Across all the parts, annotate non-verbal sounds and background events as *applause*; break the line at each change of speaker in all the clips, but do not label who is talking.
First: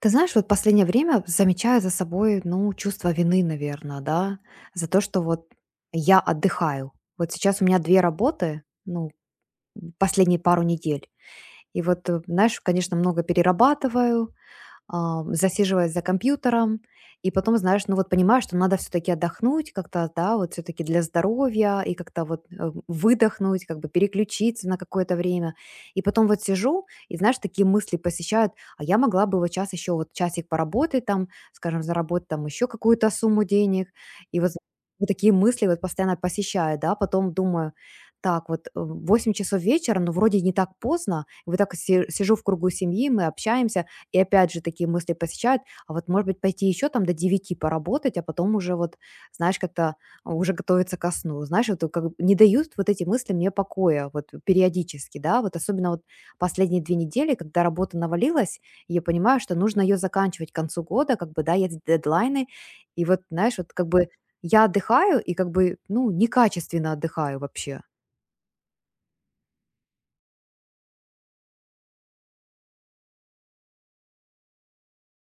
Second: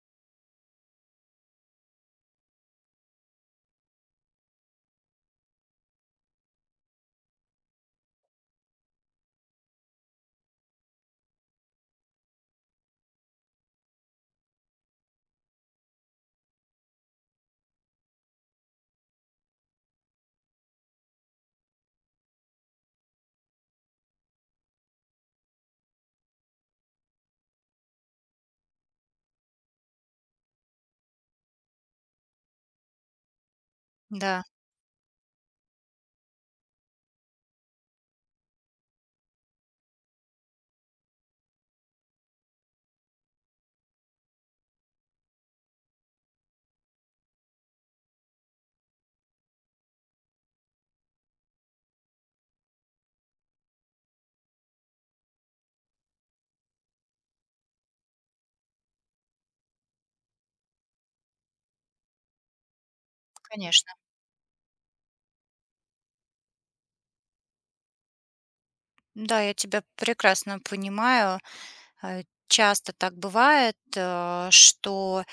Ты знаешь, вот последнее время замечаю за собой, ну, чувство вины, наверное, да, за то, что вот я отдыхаю. Вот сейчас у меня две работы, ну, последние пару недель. И вот, знаешь, конечно, много перерабатываю, засиживаясь за компьютером, и потом, знаешь, ну вот понимаешь, что надо все-таки отдохнуть как-то, да, вот все-таки для здоровья, и как-то вот выдохнуть, как бы переключиться на какое-то время. И потом вот сижу, и знаешь, такие мысли посещают, а я могла бы вот сейчас еще вот часик поработать там, скажем, заработать там еще какую-то сумму денег, и
Да,
вот вот такие мысли вот постоянно посещают, да, потом думаю, так, вот 8 часов вечера, но вроде не так поздно, вот так сижу в кругу семьи, мы общаемся, и опять же такие мысли посещают: а вот, может быть, пойти еще там до 9 поработать, а потом уже вот, знаешь, как-то, уже готовиться ко сну. Знаешь, вот как бы не дают вот эти мысли мне покоя вот периодически, да, вот особенно вот последние 2 недели, когда работа навалилась, и я понимаю, что нужно ее заканчивать к концу года, как бы, да, есть дедлайны. И вот, знаешь, вот как
конечно.
бы я отдыхаю и как бы, ну, некачественно отдыхаю вообще.
Да, я тебя прекрасно понимаю. Э, Часто так бывает, что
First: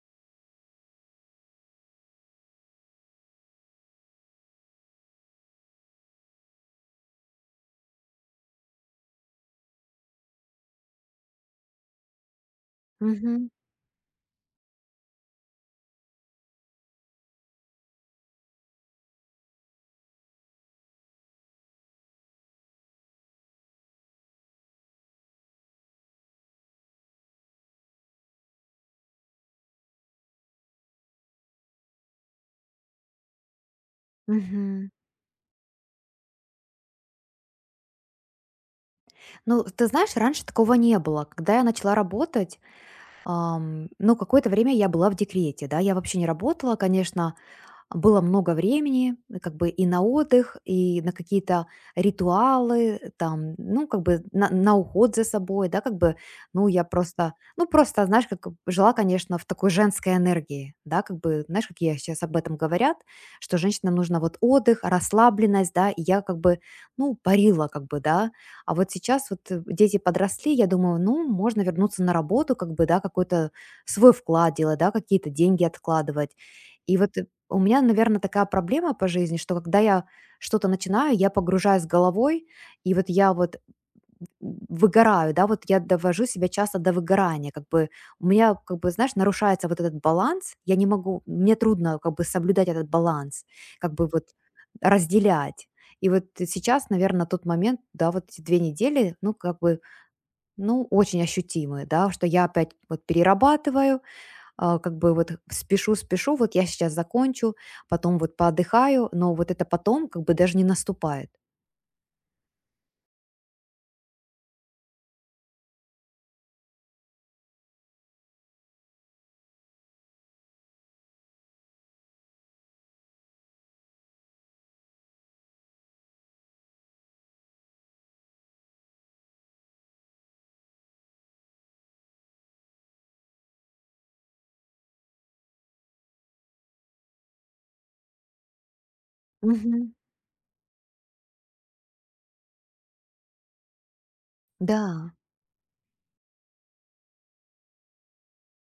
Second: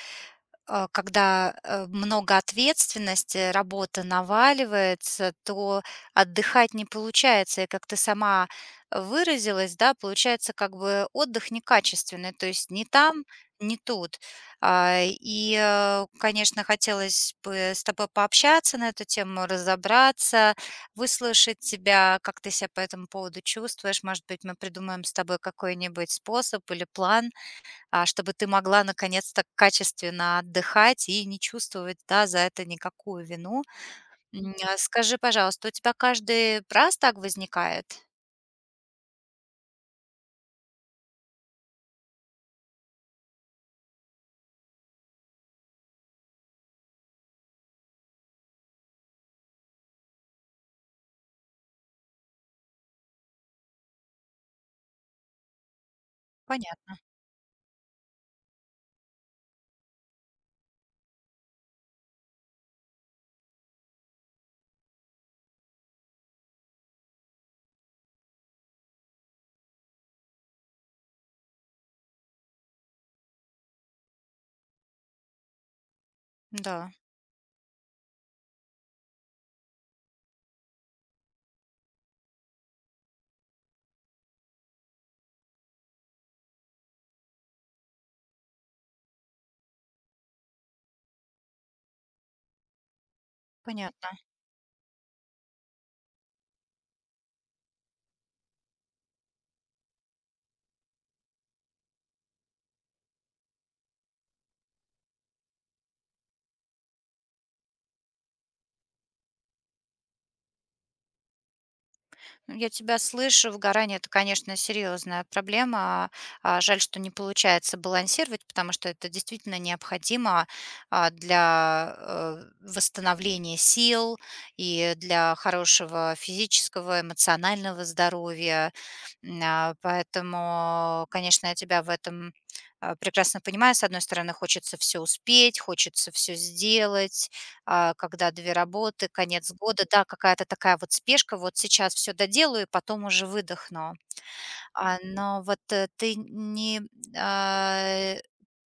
когда, много ответственности, работа наваливается, то отдыхать не получается. И как ты сама выразилась, да, получается как бы отдых некачественный, то есть не там,
Мгм.
не тут. Конечно, хотелось бы с тобой пообщаться на эту тему, разобраться, выслушать тебя, как ты себя по этому поводу чувствуешь. Может быть, мы придумаем с тобой какой-нибудь способ или план, чтобы ты могла наконец-то качественно отдыхать и не чувствовать, да, за это никакую вину. А
Мгм.
скажи, пожалуйста, у тебя каждый раз так возникает?
Ну, ты знаешь, раньше такого не было. Когда я начала работать, ну, какое-то время я была в декрете, да, я вообще не работала, конечно, было много времени, как бы и на отдых, и на какие-то ритуалы, там, ну, как бы на уход за собой, да, как бы, ну, я
Понятно,
просто, ну, просто, знаешь, как жила, конечно, в такой женской энергии, да, как бы, знаешь, как я сейчас об этом говорят, что женщинам нужно вот отдых, расслабленность, да, и я как бы, ну, парила, как бы, да, а вот сейчас вот дети подросли, я думаю, ну, можно вернуться на работу, как бы, да, какой-то свой вклад делать, да, какие-то деньги откладывать.
да,
И вот у меня, наверное, такая проблема по жизни, что когда я что-то начинаю, я погружаюсь головой, и вот я вот выгораю, да, вот я довожу себя часто до выгорания, как бы у меня, как бы, знаешь, нарушается вот этот баланс, я не могу, мне трудно как бы соблюдать этот баланс, как бы
понятно.
вот разделять. И вот сейчас, наверное, тот момент, да, вот эти 2 недели, ну, как бы, ну, очень ощутимые, да, что я опять вот перерабатываю, как бы вот спешу, спешу, вот я сейчас закончу, потом вот поотдыхаю, но вот это потом как бы даже не наступает.
Ну, я тебя слышу. Выгорание — это, конечно, серьезная проблема. Жаль, что не получается балансировать, потому что это действительно необходимо, восстановления сил и для хорошего физического, эмоционального здоровья. Поэтому, конечно, я тебя в этом, прекрасно понимаю. С одной стороны, хочется все успеть, хочется все сделать, когда 2 работы, конец года.
Мгм.
Да, какая-то такая вот спешка, вот сейчас все доделаю, потом уже выдохну.
Да.
Ты не, а,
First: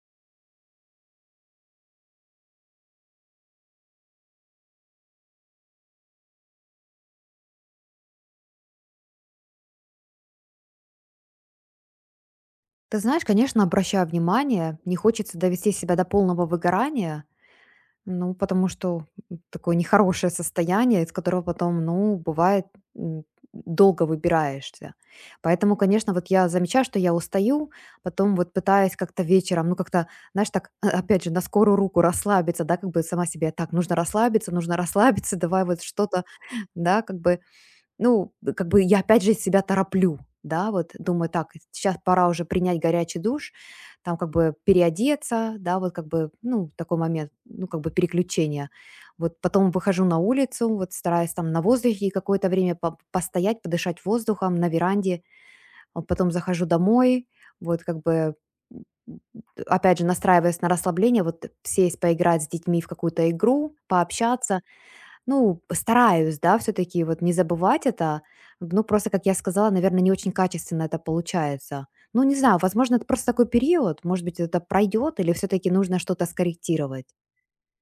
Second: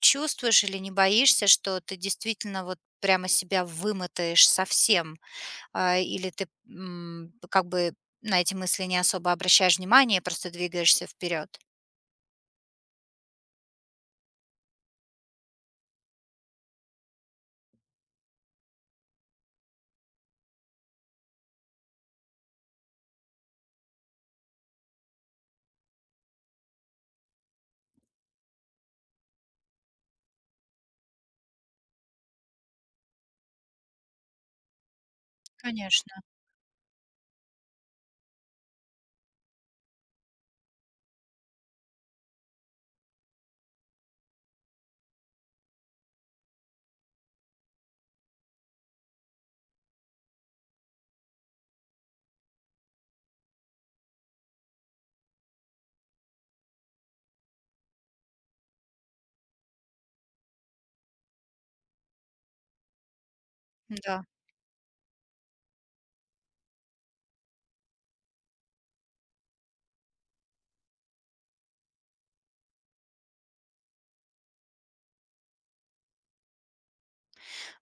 чувствуешь или не боишься, что ты действительно вот прямо себя вымотаешь совсем? Или ты, как бы на эти мысли не особо обращаешь внимание, просто двигаешься вперед?
Ты знаешь, конечно, обращаю внимание, не хочется довести себя до полного выгорания. Ну, потому что такое нехорошее состояние, из которого потом, ну, бывает, м, долго выбираешься. Поэтому, конечно, вот я замечаю, что я устаю, потом вот пытаюсь как-то вечером, ну, как-то, знаешь, так, *laughs* опять же, на скорую руку расслабиться, да, как бы сама себе, так, нужно расслабиться, давай вот
Конечно,
что-то, *laughs* да, как бы ну, как бы я опять же себя тороплю, да, вот думаю, так, сейчас пора уже принять горячий душ, там как бы переодеться, да, вот как бы, ну, такой момент, ну, как бы переключение. Вот потом выхожу на улицу, вот стараюсь там на воздухе какое-то время постоять, подышать воздухом на веранде, а потом захожу домой, вот как бы м, м, опять же настраиваясь на расслабление, вот сесть, поиграть с детьми в какую-то игру,
да.
пообщаться, ну, стараюсь, да, все-таки вот не забывать это. Ну, просто, как я сказала, наверное, не очень качественно это получается. Ну, не знаю, возможно, это просто такой период. Может быть, это пройдет, или все-таки нужно что-то скорректировать.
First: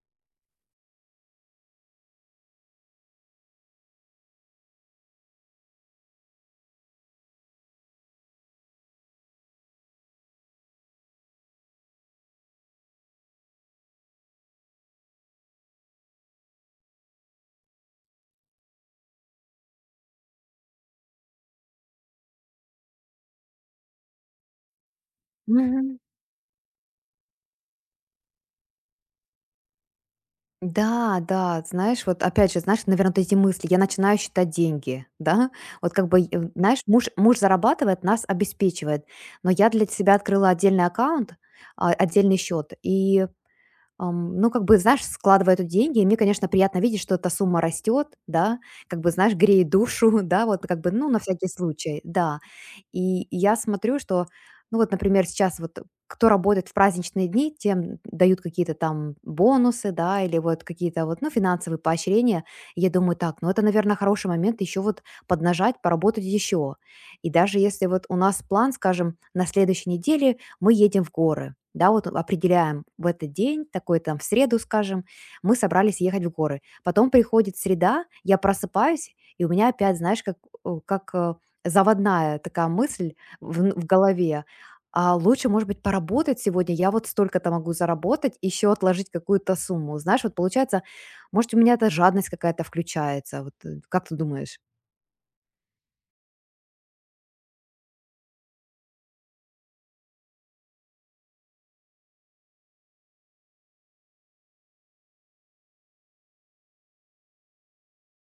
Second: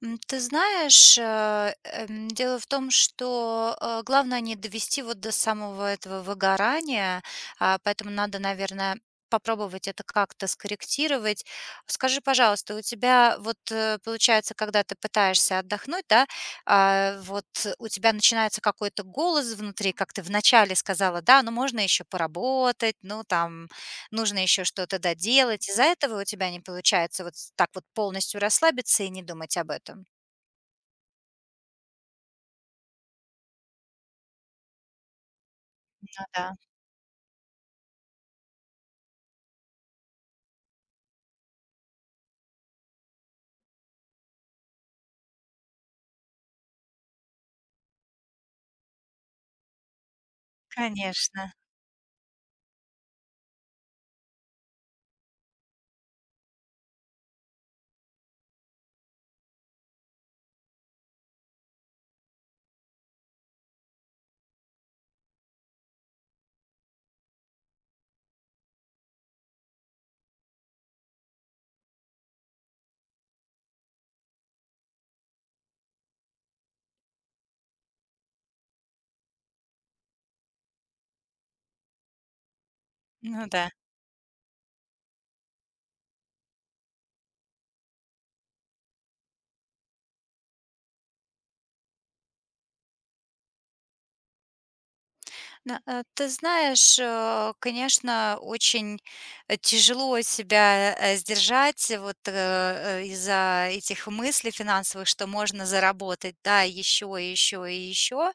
Ты знаешь, дело в том, что, главное не довести вот до самого этого выгорания, поэтому надо, наверное, попробовать это как-то скорректировать. Скажи, пожалуйста, у тебя вот, получается, когда ты пытаешься отдохнуть, да, вот у тебя начинается какой-то голос внутри, как ты вначале сказала, да, ну можно еще поработать, ну там нужно еще что-то доделать. Из-за
Мгм.
этого у тебя не получается вот так вот полностью расслабиться и не думать об этом?
Да, да, знаешь, вот опять же, знаешь, наверное, вот эти мысли, я начинаю считать деньги, *laughs* да, вот как бы,
Да,
знаешь, муж, муж зарабатывает, нас обеспечивает, но я для себя открыла отдельный аккаунт, отдельный счет, и ну, как бы, знаешь, складывая тут деньги, и мне, конечно, приятно видеть, что эта сумма растет, да, как бы, знаешь, греет душу, *laughs* да, вот как бы, ну, на всякий
конечно.
случай, да. И я смотрю, что, ну, вот, например, сейчас вот кто работает в праздничные дни, тем дают какие-то там бонусы, да, или вот какие-то вот, ну, финансовые поощрения. И я думаю, так, ну, это, наверное, хороший момент еще вот поднажать, поработать еще. И даже если вот у нас план, скажем, на следующей неделе мы едем в горы. Да, вот определяем в этот день, такой там в среду, скажем, мы собрались ехать в горы. Потом приходит среда, я просыпаюсь, и у меня опять, знаешь, как, заводная такая мысль
Ну да.
в голове. А лучше, может быть, поработать сегодня, я вот столько-то могу заработать, еще отложить какую-то сумму. Знаешь, вот получается, может, у меня эта жадность какая-то включается. Вот как ты думаешь?
Ты знаешь, конечно, очень, тяжело себя, сдержать из-за этих мыслей финансовых, что можно заработать, да, еще, еще, и еще.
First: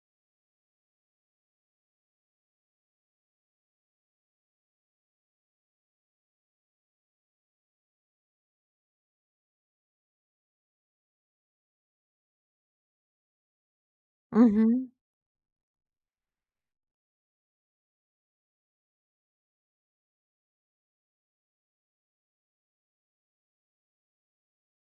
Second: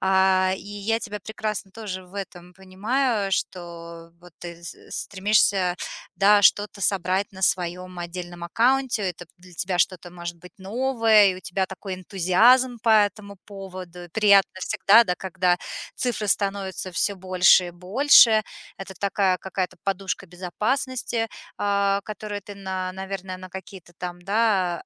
И я тебя прекрасно тоже в этом понимаю, что вот ты стремишься, да, что-то собрать на своем отдельном аккаунте, это для тебя что-то может быть новое, и у тебя такой энтузиазм по этому поводу. Приятно
Мгм.
всегда, да, когда цифры становятся все больше и больше. Это такая какая-то подушка безопасности, которую ты, наверное, на какие-то там, да,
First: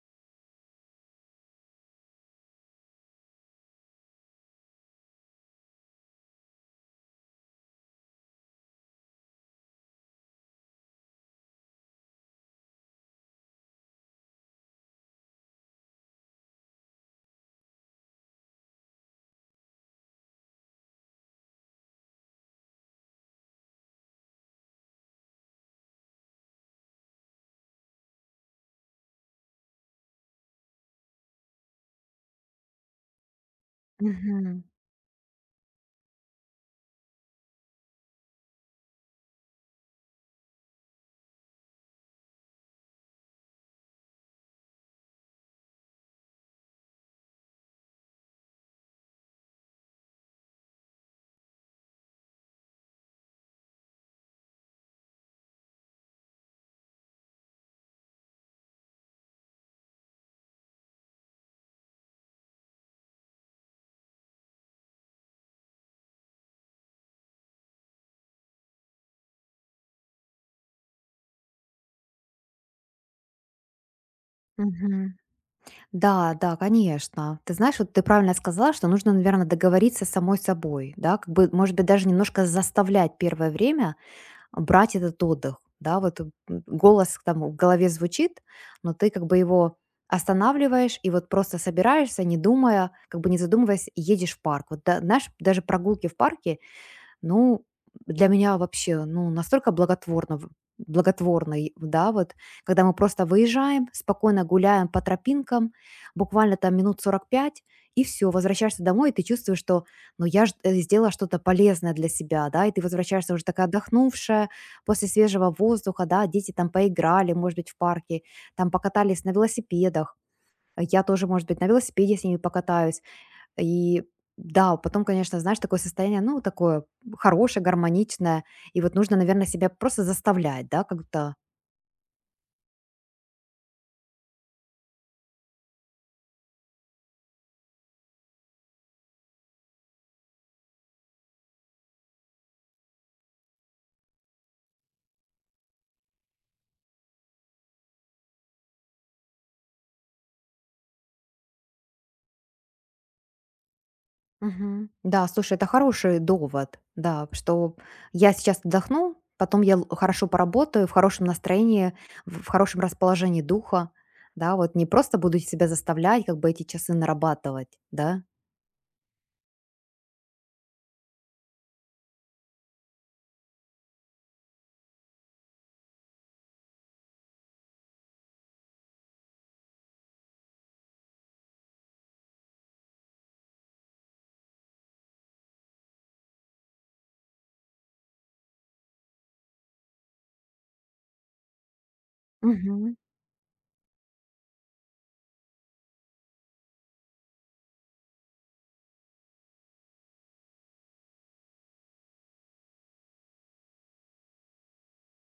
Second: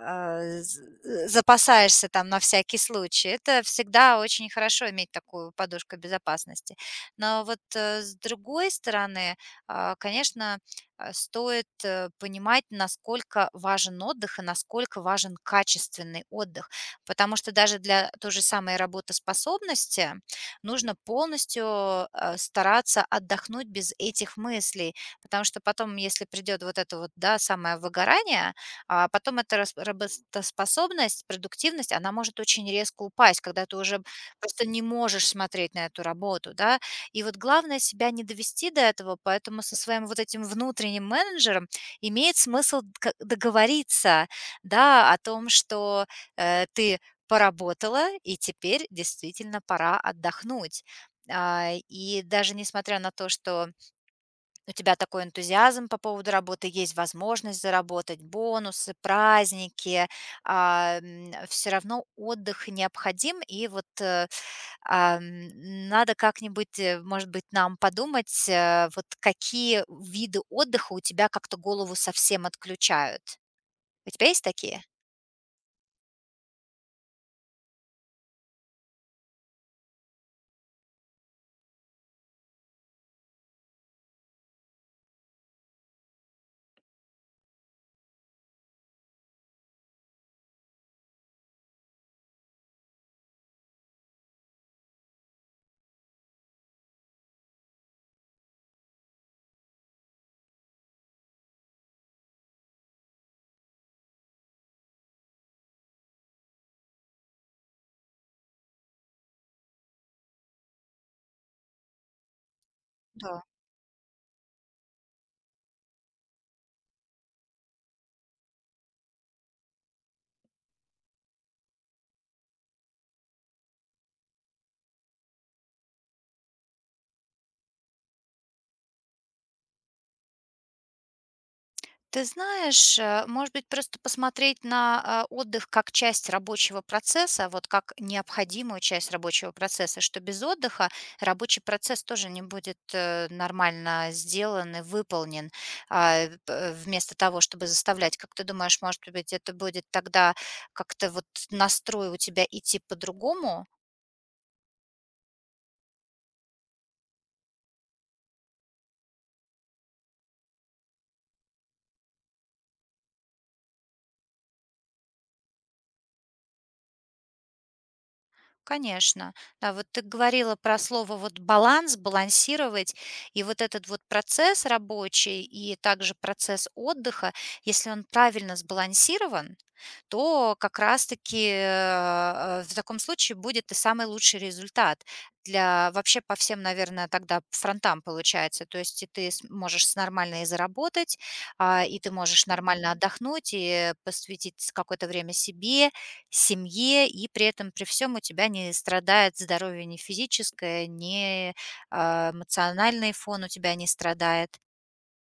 а, з запасаешься там на всякий случай. Это всегда очень хорошо иметь такую подушку безопасности. С другой стороны, конечно, стоит, понимать, насколько важен отдых и насколько важен качественный отдых. Потому что даже для той же самой работоспособности нужно полностью, стараться отдохнуть без этих мыслей. Потому что потом, если придет вот это вот, да, самое выгорание, а потом эта рас работоспособность, продуктивность, она может очень резко упасть, когда ты уже
Мгм.
просто не можешь смотреть на эту работу, да. И вот главное себя не довести до этого, поэтому со своим вот этим внутренним менеджером имеет смысл д договориться, да, о том, что, ты поработала и теперь действительно пора отдохнуть. И даже несмотря на то, что у тебя такой энтузиазм по поводу работы, есть возможность заработать бонусы, праздники, все равно отдых необходим, надо как-нибудь, может быть, нам подумать, вот какие виды отдыха у тебя как-то голову совсем отключают. У тебя есть такие?
Мгм. Да, да, конечно. Ты знаешь, вот ты правильно сказала, что нужно, наверное, договориться с самой собой, да, как бы, может быть, даже немножко заставлять первое время брать этот отдых, да, вот голос там в голове звучит, но ты как бы его останавливаешь и вот просто собираешься, не думая, как бы не задумываясь, и едешь в парк. Вот знаешь, даже прогулки в парке ну, для меня вообще, ну, настолько благотворно, благотворный, да, вот, когда мы просто выезжаем, спокойно гуляем по тропинкам, буквально там минут 45 и все, возвращаешься домой, и ты чувствуешь, что, ну, я ж, сделала что-то полезное для себя, да, и ты возвращаешься
Да.
уже такая отдохнувшая, после свежего воздуха, да, дети там поиграли, может быть, в парке, там покатались на велосипедах, а я тоже, может быть, на велосипеде с ними покатаюсь, и да, потом, конечно, знаешь, такое состояние, ну, такое хорошее, гармоничное. И вот нужно, наверное, себя просто заставлять, да, как-то.
Ты знаешь, может быть, просто посмотреть на отдых как часть рабочего процесса, вот как необходимую часть рабочего процесса, что без отдыха рабочий процесс тоже не будет нормально сделан и выполнен. Вместо того, чтобы заставлять, как ты думаешь, может быть, это будет тогда как-то вот настрой у тебя идти по-другому?
Мгм. Да, слушай, это хороший довод, да, что я сейчас отдохну, потом я хорошо поработаю, в хорошем настроении, в хорошем расположении духа, да, вот не просто буду себя заставлять, как бы эти часы нарабатывать, да.
Конечно. Да, вот ты говорила про слово вот баланс, балансировать, и вот этот вот процесс рабочий и также процесс отдыха, если он правильно сбалансирован, то как раз-таки в таком случае будет и самый лучший результат для вообще по всем, наверное, тогда фронтам получается. То есть и ты можешь нормально и заработать, и ты можешь нормально
Мгм.
отдохнуть и посвятить какое-то время себе, семье, и при этом при всем у тебя не страдает здоровье ни физическое, ни, эмоциональный фон у тебя не страдает.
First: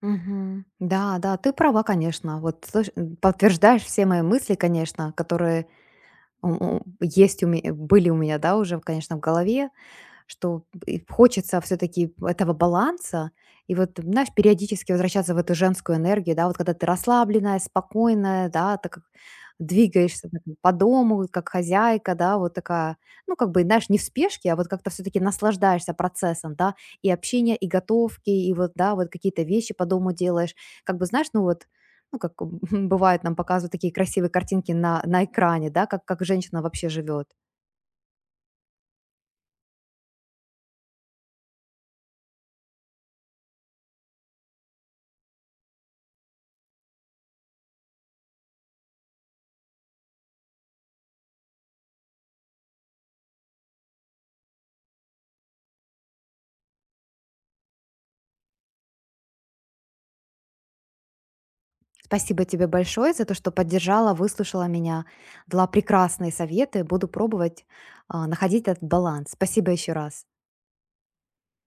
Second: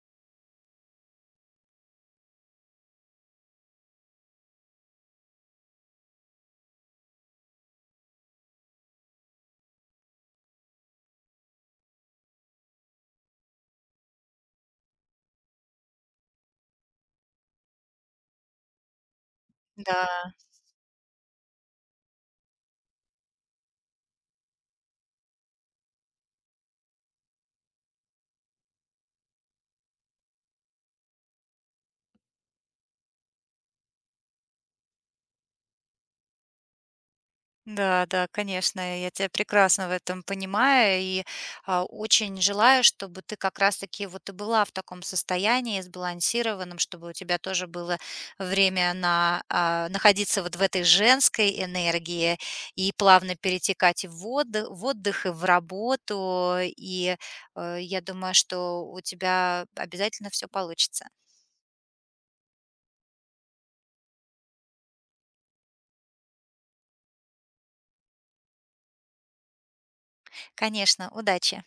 Мгм. Да, да, ты права, конечно. Вот подтверждаешь все мои мысли, конечно, которые у есть у меня, были у меня, да, уже, конечно, в голове, что и хочется все-таки этого баланса. И вот, знаешь, периодически возвращаться в эту женскую энергию, да, вот когда ты расслабленная, спокойная, да, так как двигаешься
Да.
вот так по дому, как хозяйка, да, вот такая, ну, как бы, знаешь, не в спешке, а вот как-то все-таки наслаждаешься процессом, да, и общения, и готовки, и вот, да, вот какие-то вещи по дому делаешь, как бы, знаешь, ну, вот, ну, как *laughs* бывает, нам показывают такие красивые картинки на экране, да, как женщина вообще живет.
Да, да, конечно, я тебя прекрасно в этом понимаю и очень желаю, чтобы ты как раз-таки вот и была в таком состоянии сбалансированном, чтобы у тебя тоже было время на находиться вот в этой женской энергии и плавно перетекать и в отдых и в работу. Я думаю, что у тебя обязательно все получится.
Спасибо тебе большое за то, что поддержала, выслушала меня, дала прекрасные советы. Буду пробовать находить этот баланс. Спасибо еще раз.
Конечно, удачи.